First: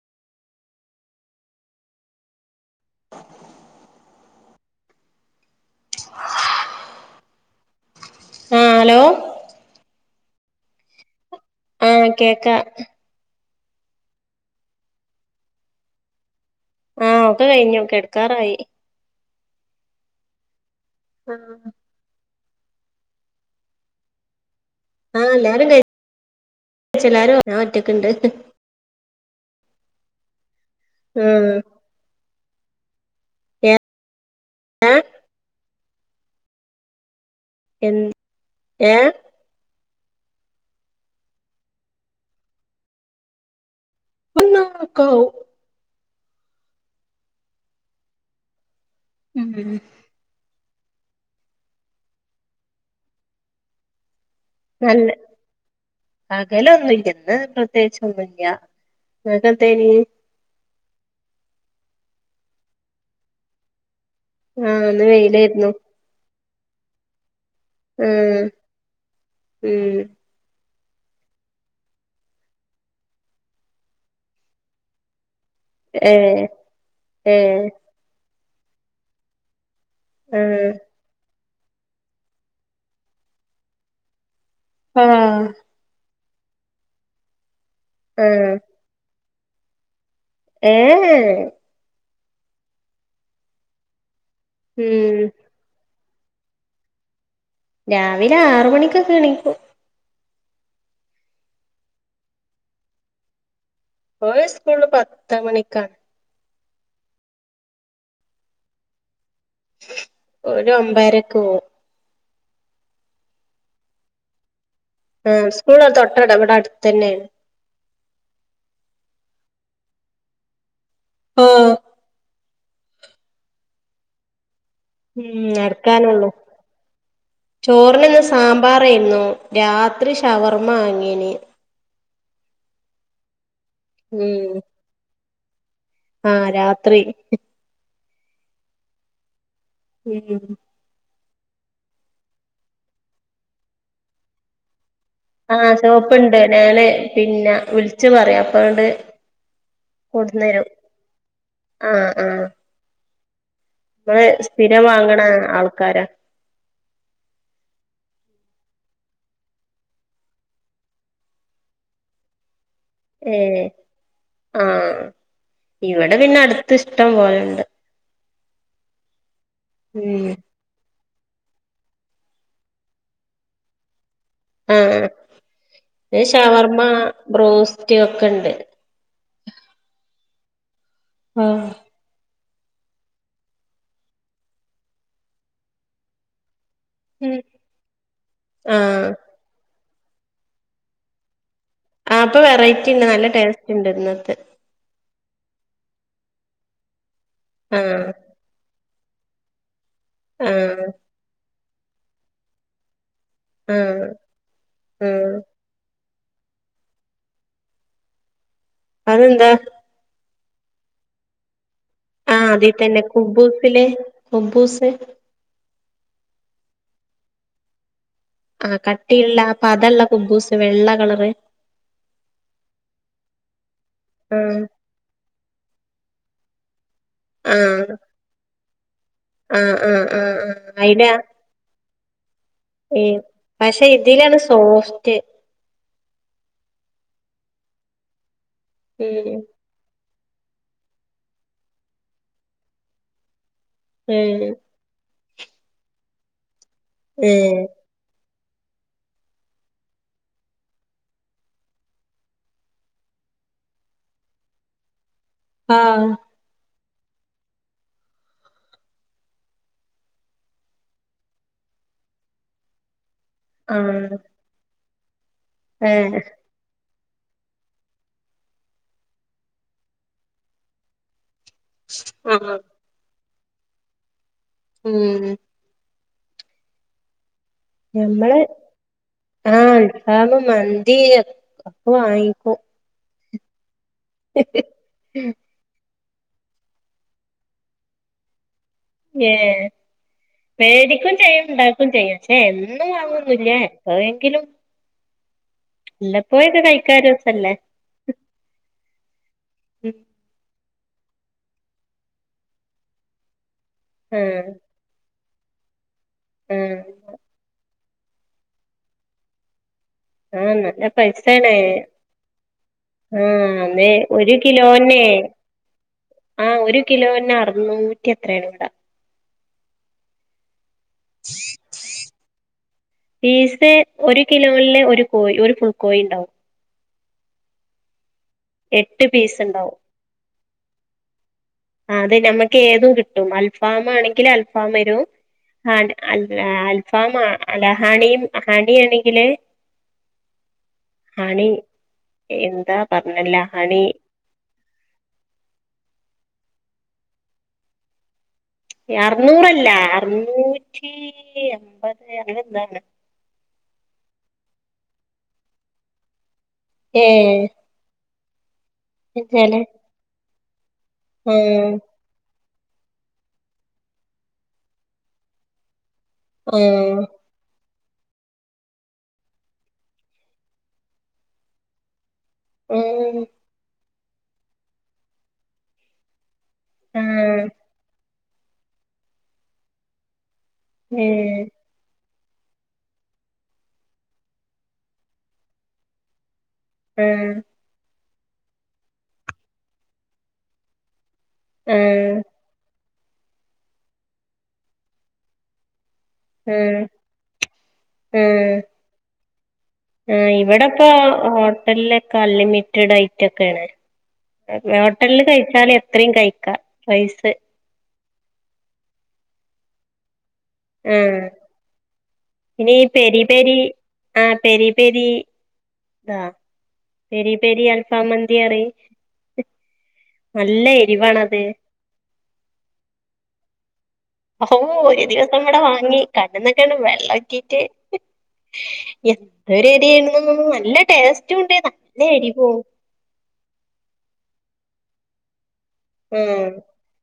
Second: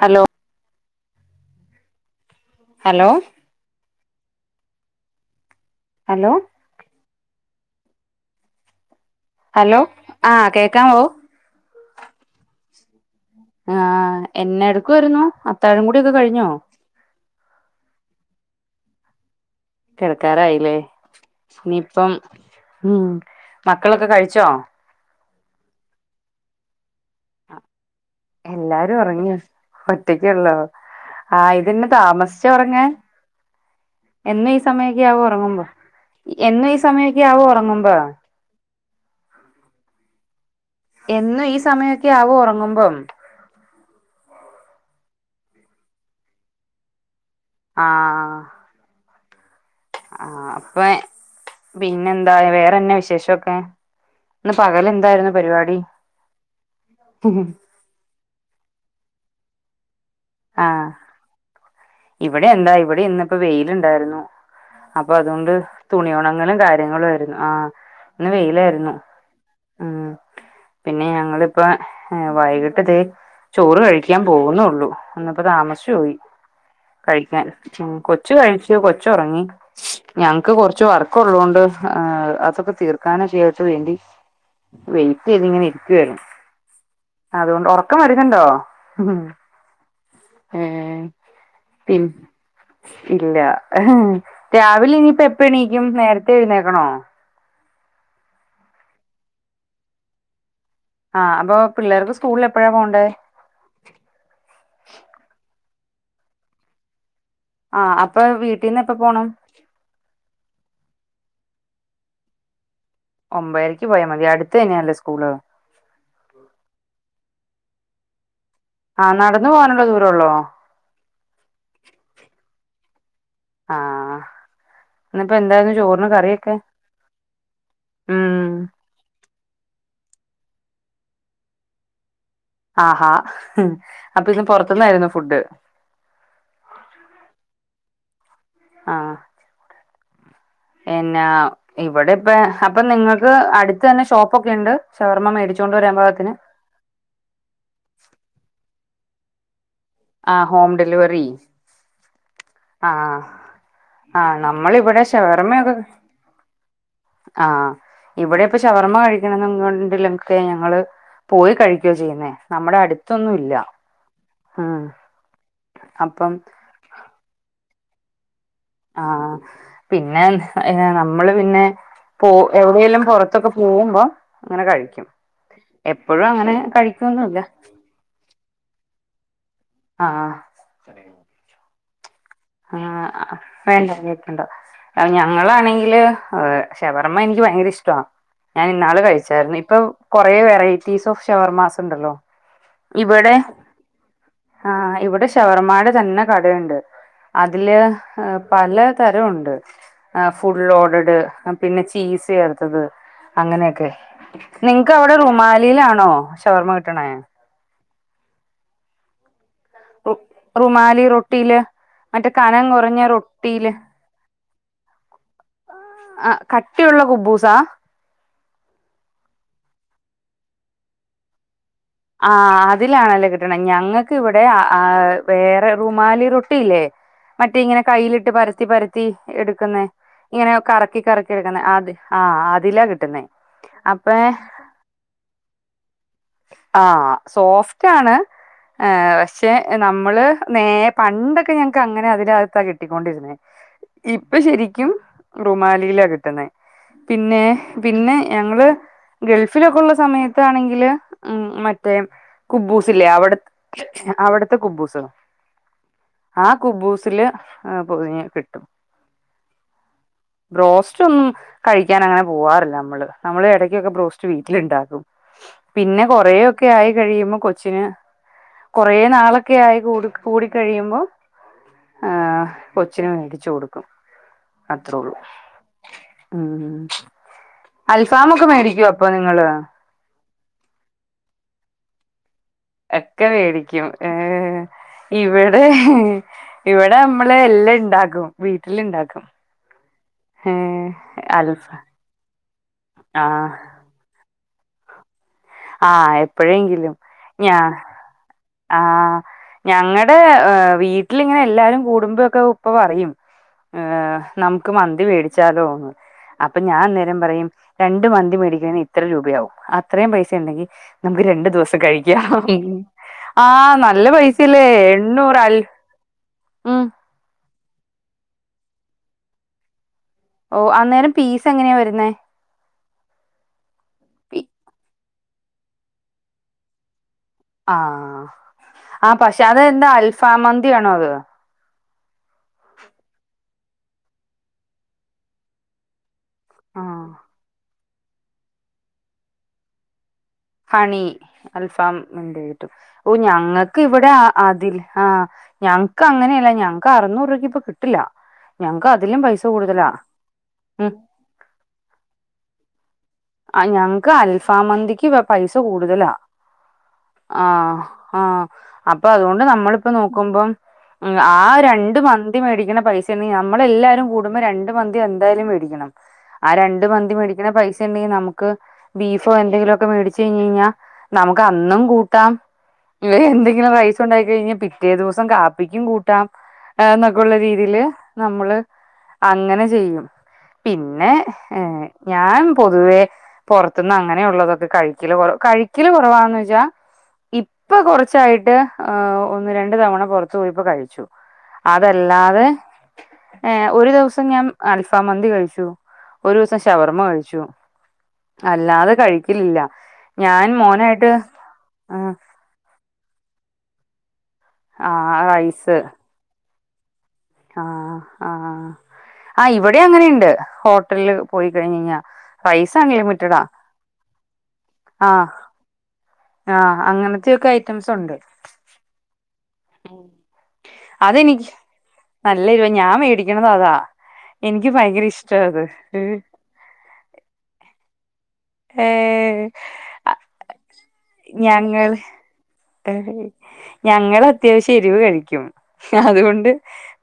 Hello hello hello ആഹ് hello hello ആഹ് കേൾക്കാവോ ആഹ് കേക്ക ആഹ് എന്നെ എടക്കുവായിരുന്നു അത്താഴം കൂടിക്കെ കഴിഞ്ഞോ ആഹ് ഒക്കെ കഴിഞ്ഞു കെടക്കാറായി കിടക്കാരായില്ലേ ആ ഇനിയിപ്പം ഉം മക്കളൊക്കെ കഴിച്ചോ ആഹ് എല്ലാരും ക എല്ലാരും ഞാൻ ഒറ്റക്ക ഇണ്ട് എല്ലാരും ഉറങ്ങിയോ ഒറ്റക്കള്ളോ ആ ആയിതന്നെ താമസിച്ചോ ഉറങ്ങാൻ എന്നും ഈ ഏതാ സമയക്കെ ആവോ ങ്ങ്മ്പോ എന്നു ഈ സമയൊക്കആവോ ഒറ എൻ ഏഹ് എന്നും ഈ സമയൊക്കെ ആവോ ഉറങ്ങുമ്പം [inaudible] ആഹ് ഉം ആഹ് അപ്പൊ പിന്നെ എന്താ വേറെന്നാ വിശേഷോക്കെ ഇന്ന് നല്ല പകലെന്തായിരുന്നു പരിപാടി ചോർമല്ല ഇങ്ങക്ക്ന്തയ്ൻ ആഹ് ഇവിടെ എന്താ ഇവിടെ ഇന്നിപ്പോ വെയിലുണ്ടായിരുന്നു ആ ഇന്ന് അപ്പൊ അതുകൊണ്ട് വെയിലായിരുന്നു തുണിഒണങ്ങലും കാര്യങ്ങളും ആയിരുന്നു ആഹ് ആ ഇന്ന് വെയിലായിരുന്നു ഉം ആഹ് പിന്നെ ഞങ്ങളിപ്പ വൈകിട്ട് ദേ ചോറ് കഴിക്കാൻ പോകുന്നുള്ളു വന്നപ്പോ താമസിച്ചു ഏ പോയി ഏ കഴിക്കാൻ ഉം കൊ ച്ച് കഴിച്ച് കൊച്ചൊറങ്ങി, ഞങ്ങക്ക് കൊറച്ച് ആ വർ ക്കുള്ളോണ്ട് അതൊക്കെ തീർക്കാന് [unintelligible] വേണ്ടി ആ വെയിറ്റ്യ്തിങ്ങനെ ഇരിക്കുവാരുന്നു അതുകൊണ്ട് ഉറക്കം ആ വരുന്നുണ്ടോ ഏ ഏഹ് ഏ പി ഇല്ല രാവിലെ ഉം ഇനിയിപ്പ എ പ്പണീക്കും, നേരത്തെ എഴുന്നേക്കണോ രാവിലെ ആറ് മണിക്കൊക്കെ എണീക്കും ആഹ് അപ്പോ പിള്ളേർക്ക് സ്കൂളില് എപ്പോഴാ പോണ്ടേ ഓല സ്കൂളില് പത്ത് മണിക്കാണ് ആഹ് അപ്പൊ വീട്ടിന്ന് എപ്പോ പോണം ഒരു ഒമ്പയരക്ക് പോവും ഒമ്പയരക്ക് പോയാ മതി അടുത്തന്നെയാല്ലേ സ്കു ആഹ് സ്കൂള് തൊട്ടട ഇവിടടുത്ത്ന്നെയാണ് ആഹ് നടന്നു പോകാനുള്ള ദൂരള്ളോ ആഹ് ആഹ് ഉം നടക്കാനുള്ളു. ചോറിനിന്ന് ഉം സാമ്പാ റായ്ന്നു. രാത്രി ഷവർമ്മ വാങ്ങീന് ആഹ് ആഹ് അപ്പൊ ഇന്ന് ഉം പൊറത്തുന്നായിരുന്നു ഫുഡ്ഡ് ആഹ് രാത്രി ആഹ് ഉം ഉം എന്നാ ഇവിടെ ഇപ്പ അപ്പൊ നിങ്ങൾക്ക് അടുത്ത് തന്നെ ഷോപ്പോക്കെണ്ട് ഷവർമ്മ മേടിച്ചൊണ്ട് വരാൻ ഭാഗത്തിന് മേലെ പിന്നെ വിളിച്ചു പറയാം അപ്പങ്‌ട്ട് ആഹ് ഹോം ഡെലിവറി ആഹ് ആഹ് ആഹ് നമ്മള് ആഹ് സ്ഥിരം നമ്മളിവിടെ വാങ്ങണ ഷവർമയൊക്കെ ആൾക്കാരാ ആഹ് ഇവിടെ ഇപ്പൊ ഷവർമ്മ കഴിക്കണംന്നുണ്ടങ്കിലൊക്കെ ഞങ്ങള് പോയി കഴിക്യാ ചെയ്യുന്നേ, നമ്മടെ അടുത്തൊന്നും ഇല്ല ഏഹ് ഉം ആഹ് ഇവിടെ അപ്പം പിന്നെ അടുത്ത് ഇഷ്ടമ്പോലെണ്ട് ആഹ് പിന്നെ നമ്മള് പിന്നെ പോ എവിടെലും പുറത്തൊക്കെ പോകുമ്പോം ഇങ്ങനെ കഴിക്കും ആഹ് എപ്പോഴും അങ്ങനെ കഴിക്കോന്നൂല റ്റിയൊക്കെണ്ട് ആഹ് ആഹ് ആഹ് വേണ്ട [unintelligible] ഞങ്ങളാണെങ്കില് ഏഹ് ഷവർമ്മ ഉം എനിക്ക് ഭയങ്കര ഇഷ്ടവാ ഞാൻ ഇന്നാള് ആഹ് കഴിച്ചായിരുന്നു ഇപ്പൊ കുറെ വെറൈറ്റീസ് ഓഫ് ഷവർമാസ് ഉണ്ടല്ലോ ആഹ് പ്പൊ വെറൈറ്റിണ്ട് നല്ല ഇവിടെ ടേസ്റ്റ്ണ്ട് ഇന്നത്തെ ആഹ് ഇവിടെ ഷവർമാടെ തന്നെ കടയുണ്ട് അതില് ആഹ് പല തരംണ്ട് ഫുൾ ആഹ് ലോർഡഡ് പിന്നെ ചീസ് ചേർത്തത് അങ്ങനെയൊക്കെ. ആഹ് നിങ്ങക്ക് അവിടെ ആഹ് റുമാലിയിലാണോ ഷവർമ്മ കിട്ടണെ അതെന്താ റ് റുമാലി റൊട്ടിയില് മറ്റേ ആഹ് കനം അതി കുറഞ്ഞ തന്നെ റൊട്ടിയില് കുബൂസില് കുബൂസ് ആ കട്ടിയുള്ള കുബ്ബൂസാ ആഹ് കട്ടിയുള്ള പതള്ള കുബൂസ് വെള്ള കളറ് ആഹ് അതിലാണല്ലേ കിട്ടണെ ഞങ്ങൾക്കവിടെ ആഹ് വേറെ റുമാലി റൊട്ടിയില്ലേ മറ്റേ ഇങ്ങനെ ആഹ് കയ്യിലിട്ട് പരത്തി പരത്തി ആഹ് എടുക്കുന്ന ആഹ് ആഹ് ഇങ്ങനെ ആഹ് കറക്കി അയില കറക്കി എടു ആദേ അ ആ ഏഹ് പക്ഷെ ഇതിലാണ് സോഫ്റ്റ് ആഹ് സോഫ്റ്റാണ് ഏഹ് ഉം പക്ഷേ നമ്മള് നേ പണ്ടൊക്കെ ഞങ്ങക്ക് അങ്ങനെ അതിനകത്ത കിട്ടിക്കൊണ്ടിരുന്നേ ഇപ്പൊ ഏഹ് ശരിക്കും റുമാലിയിലാ കിട്ടുണെ പിന്നെ ഏഹ് പിന്നെ ഞങ്ങള് ഗൾഫിലൊക്കെള്ള സമയത്താണെങ്കില് ഉം മറ്റേ കുബൂസ്ല്ലേ അവിടെ അവിടുത്തെ കുബ്ബൂസ് ആഹ് ആഹ് കുബൂസില് ആഹ് പൊതിഞ്ഞ് കിട്ടും ബ്രോസ്റ്റ്ന്നും കഴിക്കാനങ്ങനെ പോവാറില്ല നമ്മള് നമ്മള് ഇടക്കൊക്കെ ആഹ് ബ്രോസ്റ്റ് വീട്ടിലുണ്ടാക്കും പിന്നെ ഏഹ് കൊറൊയൊക്കെ ആയി കഴിയുമ്പോൾ കൊച്ചിന് കുറെേ നാളൊക്കെ ആയി കൂടി കൂടി കഴിയുമ്പോ ആഹ് കൊച്ചിന് വേടിച്ചു കൊടുക്കും അത്രേള്ളൂ ഉം ഉം അൽഫമൊക്കെ മേടിക്കൊ അപ്പൊ നിങ്ങള് ആമ മന്തി അപ്പൊ വാങ്ങിക്കും ഒക്കെ വേടിക്കും ഏഹ് ഇവിടെ ഇവിടെമ്മള് എല്ലാം ണ്ടാക്കും വീട്ടില്ണ്ടാക്കും വേടിക്കും ചെയ്യും അൽഫ ണ്ടാക്കും ചെയ്യും പക്ഷെ എന്നും ആ വാങ്ങൊന്നില്ല്യ എപ്പളെങ്കിലും ആഹ് എപ്പോഴെങ്കിലും കഴിക്കാൻ രസല്ലേ ഞാ ആഹ് ഞങ്ങടെ വീ വീട്ടിലിങ്ങനെ എല്ലാരും കൂടുമ്പോഴൊക്കെ ഉപ്പ പറയും ആഹ് നമുക്ക് മന്തി വേടിച്ചാലോന്ന് അപ്പൊ ഞാ ആഹ് അന്നേരം പറയും രണ്ട് മന്തി മേടിക്കാന് ഇത്ര രൂപയാവും അത്രയും ആഹ് പൈസണ്ടെങ്കി നല്ല നമുക്ക് രണ്ടു പൈസേണ് ദിവസം കഴിക്കാം ആഹ് അന്നെ നല്ല ഒരു പൈസല്ലേ കിലോന്നെ എണ്ണൂറ് അൽ ആഹ് ഒരു ഉം കിലോന്നെ അർ നൂറ്റി എത്ര അങ്ങാണ്ടാ ഓ അന്നേരം പീസ് എങ്ങനെയാ വരുന്നേ പീസ് ഒരു കിലോല് ഒരു കോഴി ഒരു ഫുൾ കോഴിണ്ടാവും ആഹ് എട്ട് ആഹ് പീസ് പക്ഷെ അത് ഉണ്ടാവും എന്താ അൽഫാ മന്തിയാണോ അത് ആഹ് അത് നമക്ക് ഏതും കിട്ടും അൽഫം ആണെങ്കിൽ അൽഫാമെരും ഹ അ ആഹ് അൽഫാ അഹണിയും അഹണിയണെങ്കില് ഹണി അൽഫാം മന്തികിട്ടും എന്താ ഓ പറഞ്ഞല്ല ഞങ്ങൾക്ക് ഹണി ഇവിടെ ആ അതിൽ ആഹ് ഞങ്ങക്ക് അങ്ങനെയല്ല ഞങ്ങക്ക് അറൂനൂർരൂപക്ക് ഇപ്പ കിട്ടില്ല ഞങ്ങക്ക് അതിലും പൈസ അറനൂറല്ല കൂടുതലാ ഉം അറനൂറ്റി അമ്പത് അങ്ങനെന്താണ് ആഹ് ഞങ്ങക്ക് അൽഫ മന്തിക്ക് പൈസ കൂടുതലാ ഏ ആഹ് ആഹ് അപ്പം അതുകൊണ്ട് എച്ചാല് നമ്മളിപ്പം നോക്കുമ്പം ആ രണ്ട് മന് മന്തി മേടിക്ക്ണ പൈസയിണ്ടെങ്കി നമ്മള് എല്ലാരും കൂടുമ്പം രണ്ട് മന്തി എന്തായാലും മേടിക്കണം ആഹ് ആ രണ്ട് മന്തി മേടിക്ക്ണ പൈസ സ ഉണ്ടെങ്കി നമുക്ക് ബീഫോ എന്തെങ്കിലൊക്കെ മേടിച്ച് കഴിഞ്ഞ് കയിഞ്ഞാൽ നമുക്ക് അന്നും കൂട് കൂട്ടാം ആ എന്തെങ്കിലും റൈസ് ഉണ്ടാക്കി കഴിഞ്ഞാൽ പിറ്റേ ദിവസം കാപ്പിക്കും കൂ ട്ടാം ആ എന്നൊക്കള്ള രീതിയില് നമ്മള് അങ്ങനെ ചെയ്യും ഏ പിന്നെ ഏഹ് ഞാ പൊതുവേ പൊറത്ത്ന്ന് അങ്ങനെയുള്ളതൊക്കെ കഴിക്കല് കൊറ കഴിക്കല് കുറവാന്ന് വെച്ചാൽ മ് ഇപ്പ കൊറച്ചായിട്ട് ഹേ ഒന്ന് രണ്ടു തവണ പൊറത്ത് പോയപ്പോ കഴിച്ചു ആ ആ ആ അതല്ലാതെ ഏ ഒരു ദിവസം ഞാൻ അൽഫാ മന്തി കഴിച്ചു ഒരൂസം ഷവർമ്മ കഴിച്ചു ഉം അല്ലാതെ കഴിക്കലില്ല ആ ഞാൻ ഇവടെപ്പം മോനായിട്ട് ഹോട്ടലിലൊക്കെ അൺലിമിറ്റ് റ്റ് ഡൈറ്റൊക്കെ ആണ് ആ ഹോട്ടൽ റൈസ് കഴിച്ചാല് എത്രയും കഴിക്കാ റൈസ് ആഹ് ആഹ് ആഹ് ഇവടിം അങ്ങനെണ്ട് ആ ഹോട്ടല് പോയി കഴിഞ്ഞഴിഞ്ഞാ റൈസ് അൺലിമിറ്റഡാ ആഹ് പെരി പെരി ആഹ് ആഹ് പെരി അങ്ങനത്തെയൊക്കെ പെരി ഐറ്റംസ് അൽഫാം ഉണ്ട് മന്തിയറിം അതെനിക്ക് നല്ലെരുവാ ഞാൻ മേടിക്ക്ണതതാ ഓ ഒരു ദിവസം ഇവടെ വാങ്ങി കണ്ണ്ന്നൊക്കെയാണ്ട് വെള്ള ഉറ്റീട്ട് ഏഹ് എന്തൊരു എരിയായിരുന്നു നല്ല ടേസ്റ്റും ഉണ്ട് ഞങ്ങള് നല്ല എരിവും ഞങ്ങള് അത്യാവശ്യം എരിവ് കഴിക്കും അതുകൊണ്ട് ഉം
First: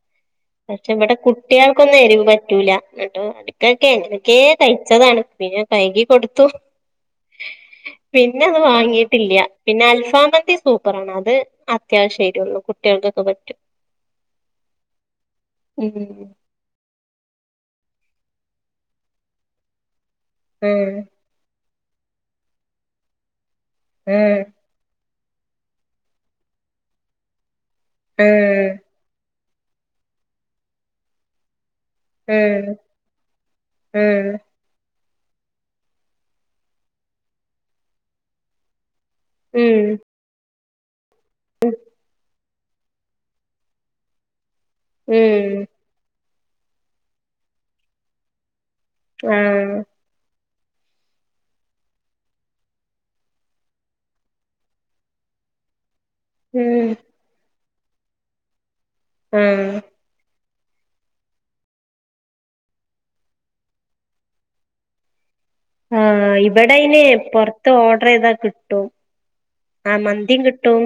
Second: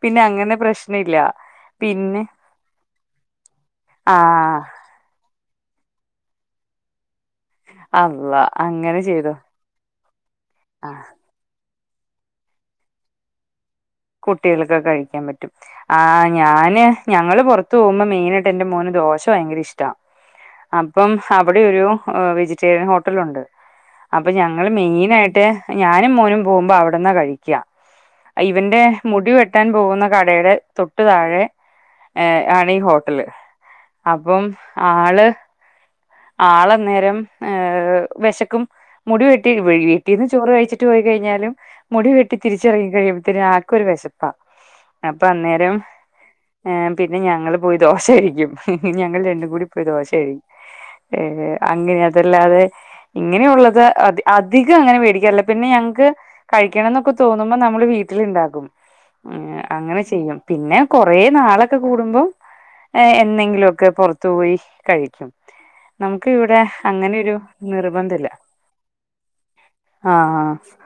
പിന്നെ അങ്ങനെ പക്ഷെ ഇവടെ പ്രശ്നല്ല കുട്ടിയൾക്കൊന്നും പിന്നെ എരിവ് പറ്റൂല ഇന്നട്ട് [unintelligible] എങ്ങനെക്കേ ആഹ് കഴിച്ചതാണ് പിന്നെ കൈകി കൊടുത്തു പിന്നെ അള്ളാ അത് അങ്ങനെ വാങ്ങിയിട്ടില്ല ചെയ്തോ പിന്നെ അൽഫാം മന്തി ആ സൂപ്പറാണ് അത് അത്യാവശ്യം എരൊള്ളൂ കുട്ടിയൾക്കൊക്കെ പറ്റും കുട്ടികൾക്കൊക്കെ കഴിക്കാൻ പറ്റും ആ ഉം ഞാന് ഞങ്ങള് പൊറത്ത് പൊർത് പോകുമ്പം മെയിനായിട്ട് എന്റെ മോന് ദോശ ഭയങ്കര ഇഷ്ടാ ആഹ് അപ്പം അവിടെ ഒരു ഏ വെജിറ്റേറിയൻ ഹോട്ടല് ഒണ്ട് അപ്പൊ ഞങ്ങ ആഹ് ഞങ്ങള് മെയിനായിട്ട് ഞാനും മോനും പോകുമ്പോ അവിടെന്നാ കഴിക്ക ആഹ് ഇവന്റെ മുടി വെട്ടാൻ പോകുന്ന കടേടെ തൊട്ടു താഴെ ഏ ആഹ് ആഹ് ആണീ ഹോട്ടല് ആഹ് അപ്പം ആള് ആളന്നേരം ഏ വെശക്കും മുടിവെട്ടി ഉം വീട്ടീന്ന് ചോറ് കഴിച്ച് ട്ട് പോയി കഴിഞ്ഞാലും മുടി വെട്ടി തിരിച്ചിറങ്ങി കഴിയുമ്പത്തേനും ആക്കൊരു വെശപ്പാ അപ്പം ഉം അന്നേരം ഏ പിന്നെ ഞങ്ങള് പോയി ദോശ കഴിക്കും ഞങ്ങൾ രണ്ടുകൂടി ആഹ് പോയി ദോശകയികും ഏ അങ്ങനെ അതല്ലാതെ ഇങ്ങനെയുള്ളത് അധി അധികം അങ്ങനെ വേടിക്കാറില്ല പിന്നെ ഞങ്ങക്ക് ഉം കഴിക്കണംന്നൊക്കെ തോന്നുമ്പം നമ്മള് വീട്ടില്ണ്ടാകും ആഹ് അങ്ങനെ ചെയ്യും പിന്നെ കൊറേ നാളൊക്കെ കൂടുമ്പം ഏ എന്നെങ്കിലൊക്കെ പൊറത്തു പോയി കഴിക്കും നമുക്ക് ആഹ് ഇവിടെ ഇബടെ അയ്ന് അങ്ങനെയൊരു പൊറത്ത് ഓർഡർ നിർബന്ധല്ല ചെയ്താ കിട്ടും ആ മന്തിം ആഹ് കിട്ടും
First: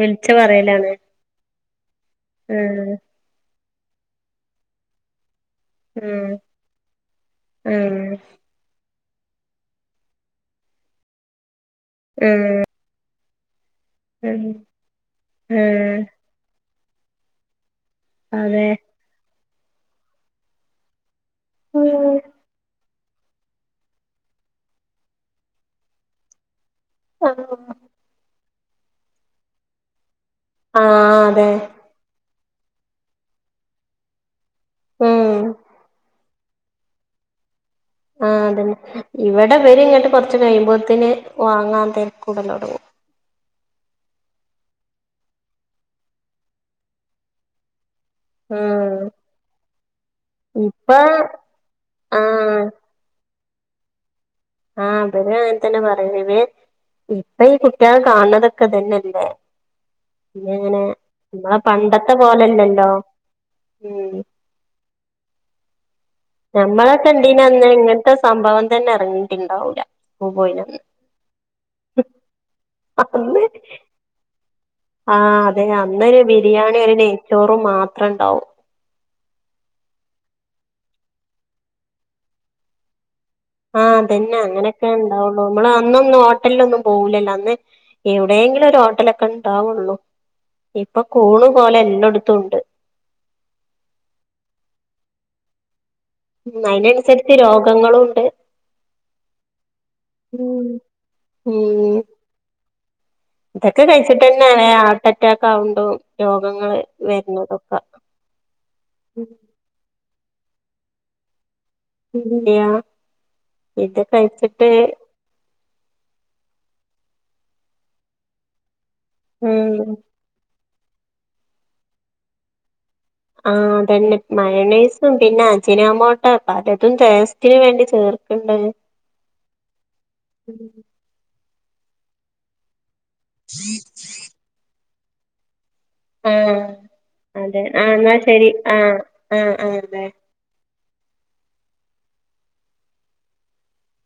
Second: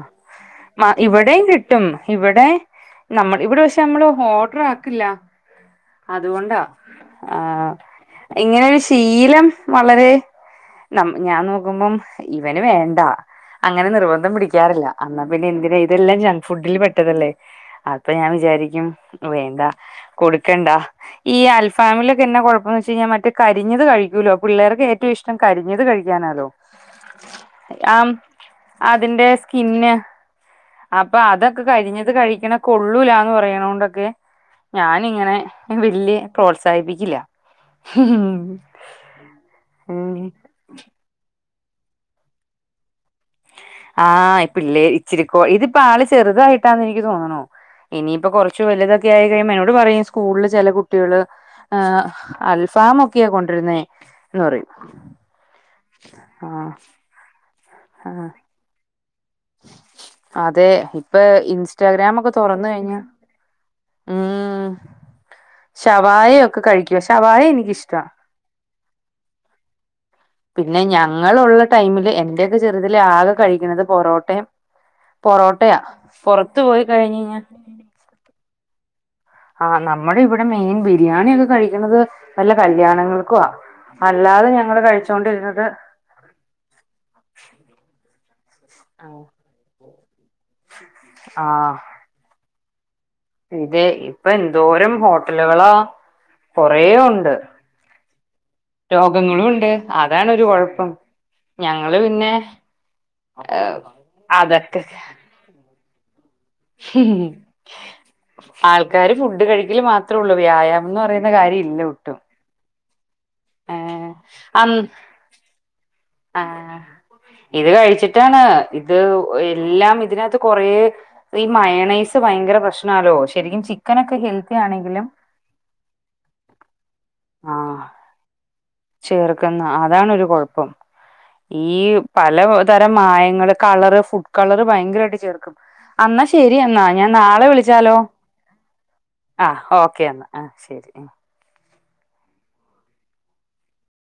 വിളിച്ചു പറയലാണ് ഇവടേം കിട്ട് ട്ടും ഇവടെ ആഹ് നമ്മള് ഇവടെ പക്ഷെ നമ്മള് ഓർഡർ ആക്കില്ല ആഹ് അതുകൊണ്ടാ ആഹ് ഇങ്ങനെ ഒരുശീലം വളരേ നം ഞാൻ നോക്കുമ്പം ഇവന് വേണ്ട അങ്ങനെ നിർബന്ധം ആഹ് ആഹ് പിടിക്കാറില്ല അന്നാ പിന്നെ എന്തിനാ ആഹ് ഇതെല്ലാം ജങ്ക് ഫുഡിൽ പെട്ടതല്ലേ അ അപ്പം ഞാൻ അതെ വിചാരിക്കും വേണ്ട കൊടുക്കണ്ട ഈ അൽഫാമിലും ഉം എന്നാ കൊഴപ്പംന്ന് വെച്ചഴിഞ്ഞാ മറ്റേ കരിഞ്ഞത് കഴിക്കൂല്ലോ പിള്ളേർക്ക് ഏറ്റവും ഇഷ്ടം കരിഞ്ഞത് കഴിക്കാനാലോ [unintelligible] ആം അതിന്റെ സ്കിന്ന് ആഹ് അപ്പൊ അതെ അതൊക്കെ കരിഞ്ഞത് കഴിക്കണ കൊള്ളൂലാന്ന് പറയണൊണ്ടൊക്കെ ഞാനിങ്ങനെ ഉം വല്യ പ്രോത്സാഹിപ്പിക്കില്ല ആഹ് ഉം അതന്നെ ഇവിടെ ഇവര് ഇങ്ങോട്ട് കുറച്ച് കഴിയുമ്പോത്തന് വാങ്ങാ തെരക്ക് കൂടുലോടങ്ങും ആഹ് പിള്ളേ ഇച്ചിരിക്കോ ഇതിപ്പോ ആള് ചെറുതായിട്ടാന്ന് എനിക്ക് തോന്നണു ഇനി പ്പൊ കൊറച്ച് ആഹ് വലുതൊക്കെ ആയി കഴിയ്പം എന്നോട് പറയും സ്കൂളില് ചെല ഇപ്പൊ കുട്ടികള് ആഹ് ആഹ് അൽഫാമൊക്കെയാ കൊണ്ടരുന്നേ എന്ന് പറയും അവര് അങ്ങനെ തന്നെ പറയ്ണെ ആഹ് ഇപ്പ ഈ കുട്ടിയാള് ആഹ് കാണതൊക്കെ ഇതന്നെയല്ലേ പിന്ന അതെ അങ്ങനെ ഇപ്പൊ നമ്മള പണ്ടത്തെ ഇൻസ്റ്റാഗ്രാം ഒക്കെ തുറന്ന് പോലെല്ലല്ലോ കഴിഞ്ഞാ ഉം ഷവായ ഒക്കെ കഴിക്കും നമ്മളൊക്കെ ഇണ്ടീന ഷവായ അന്ന് എനിക്കിഷ്ടാ ഇങ്ങനത്തെ സംഭവം തന്നെ ഇറങ്ങിയിട്ടുണ്ടാവൂല സ്കൂൾ പിന്നെ പോയിനന്ന് ഞങ്ങളുള്ള ടൈമില് എന്റെയൊക്കെ ചെറുതിൽ ആകെ അന്ന് കഴിക്കുന്നത് പൊറോട്ട ആഹ് അതെ അന്നൊരു പൊറത്ത് ബിരിയാണി പോയി ഒരു കഴിഞ്ഞ് കഴിഞ്ഞാ നെയച്ചോറും മാത്രം ഉണ്ടാവും ആഹ് നമ്മുടെ ഇവിടെ മെയിൻ ബിരിയാണി ഒക്കെ കഴിക്കുന്നത് വല്ല കല്യാണങ്ങൾക്കൊ ആഹ് അതെന്നെ അങ്ങനൊക്കെ ഉണ്ടാവുള്ളു നമ്മള് അന്നൊന്നും ഓ ഹോട്ടൽ ലൊന്നും പോവൂല്ലല്ലോ അന്ന് എവിടെയെങ്കിലും ഒരു ഹോട്ടലൊക്കെ ഉണ്ടാവുള്ളൂ ഇപ്പൊ കൂണ് പോലെ എല്ലട്ത്തും ഉണ്ട് ഇതെ ഇപ്പൊ എന്തോരം ഹോട്ടലുകളാ ഉം കൊറേ ഉണ്ട് അതിനനുസരിച്ച് രോഗങ്ങളും ഉണ്ട് രോഗങ്ങളും ഉണ്ട് അതാണൊരു കൊഴപ്പം ഉം ഞങ്ങള് പിന്നെ ഇതൊക്കെ കഴിച്ചിട്ട് തന്നെയാണ് അതൊക്കെ ഹാർട്ട് അറ്റാക്ക് ആക്ണ്ടോ രോഗങ്ങൾ വരുന്നതൊക്കെ ആൾക്കാര് ഫുഡ് കഴിക്കല് മാത്രമേള്ളൂ വ്യായാമം എന്ന് പറയുന്ന കാര്യം ഇല്ല ല്ലയാ ഏ ഇത് കഴിച്ചിട്ട് ആഹ് ഇത് കഴിച്ചിട്ടാണ് ഇത് ഉം എല്ലാം ഇതിനകത്ത് കൊറേ ഈ മയെണൈസ് ഭയങ്കര പ്രശ്നാലൊ ആഹ് അതന്നെ മയെണെയ്സും പിന്നെ അജിനാ മോട്ട പലതും ടെ സ്റ്റിനു വേണ്ടി ചേർക്ക്ണ്ട് ചേർക്കുന്ന് അതാണ് ഒരു കുഴപ്പം ഉം ഈ പല തരം മായങ്ങള് കളറ് ഫുഡ് കളറ് ഭയങ്കരമായിട്ട് ചേർക്കും അന്നാ ശരി ആഹ് എന്നാ ഞാൻ നാളെ അതെ ആഹ് വിളിച്ചാലോ എന്നാ ശരി ആഹ് ആഹ് ബൈ ഓക്കേ എന്നാ ആഹ് ശരി ആഹ്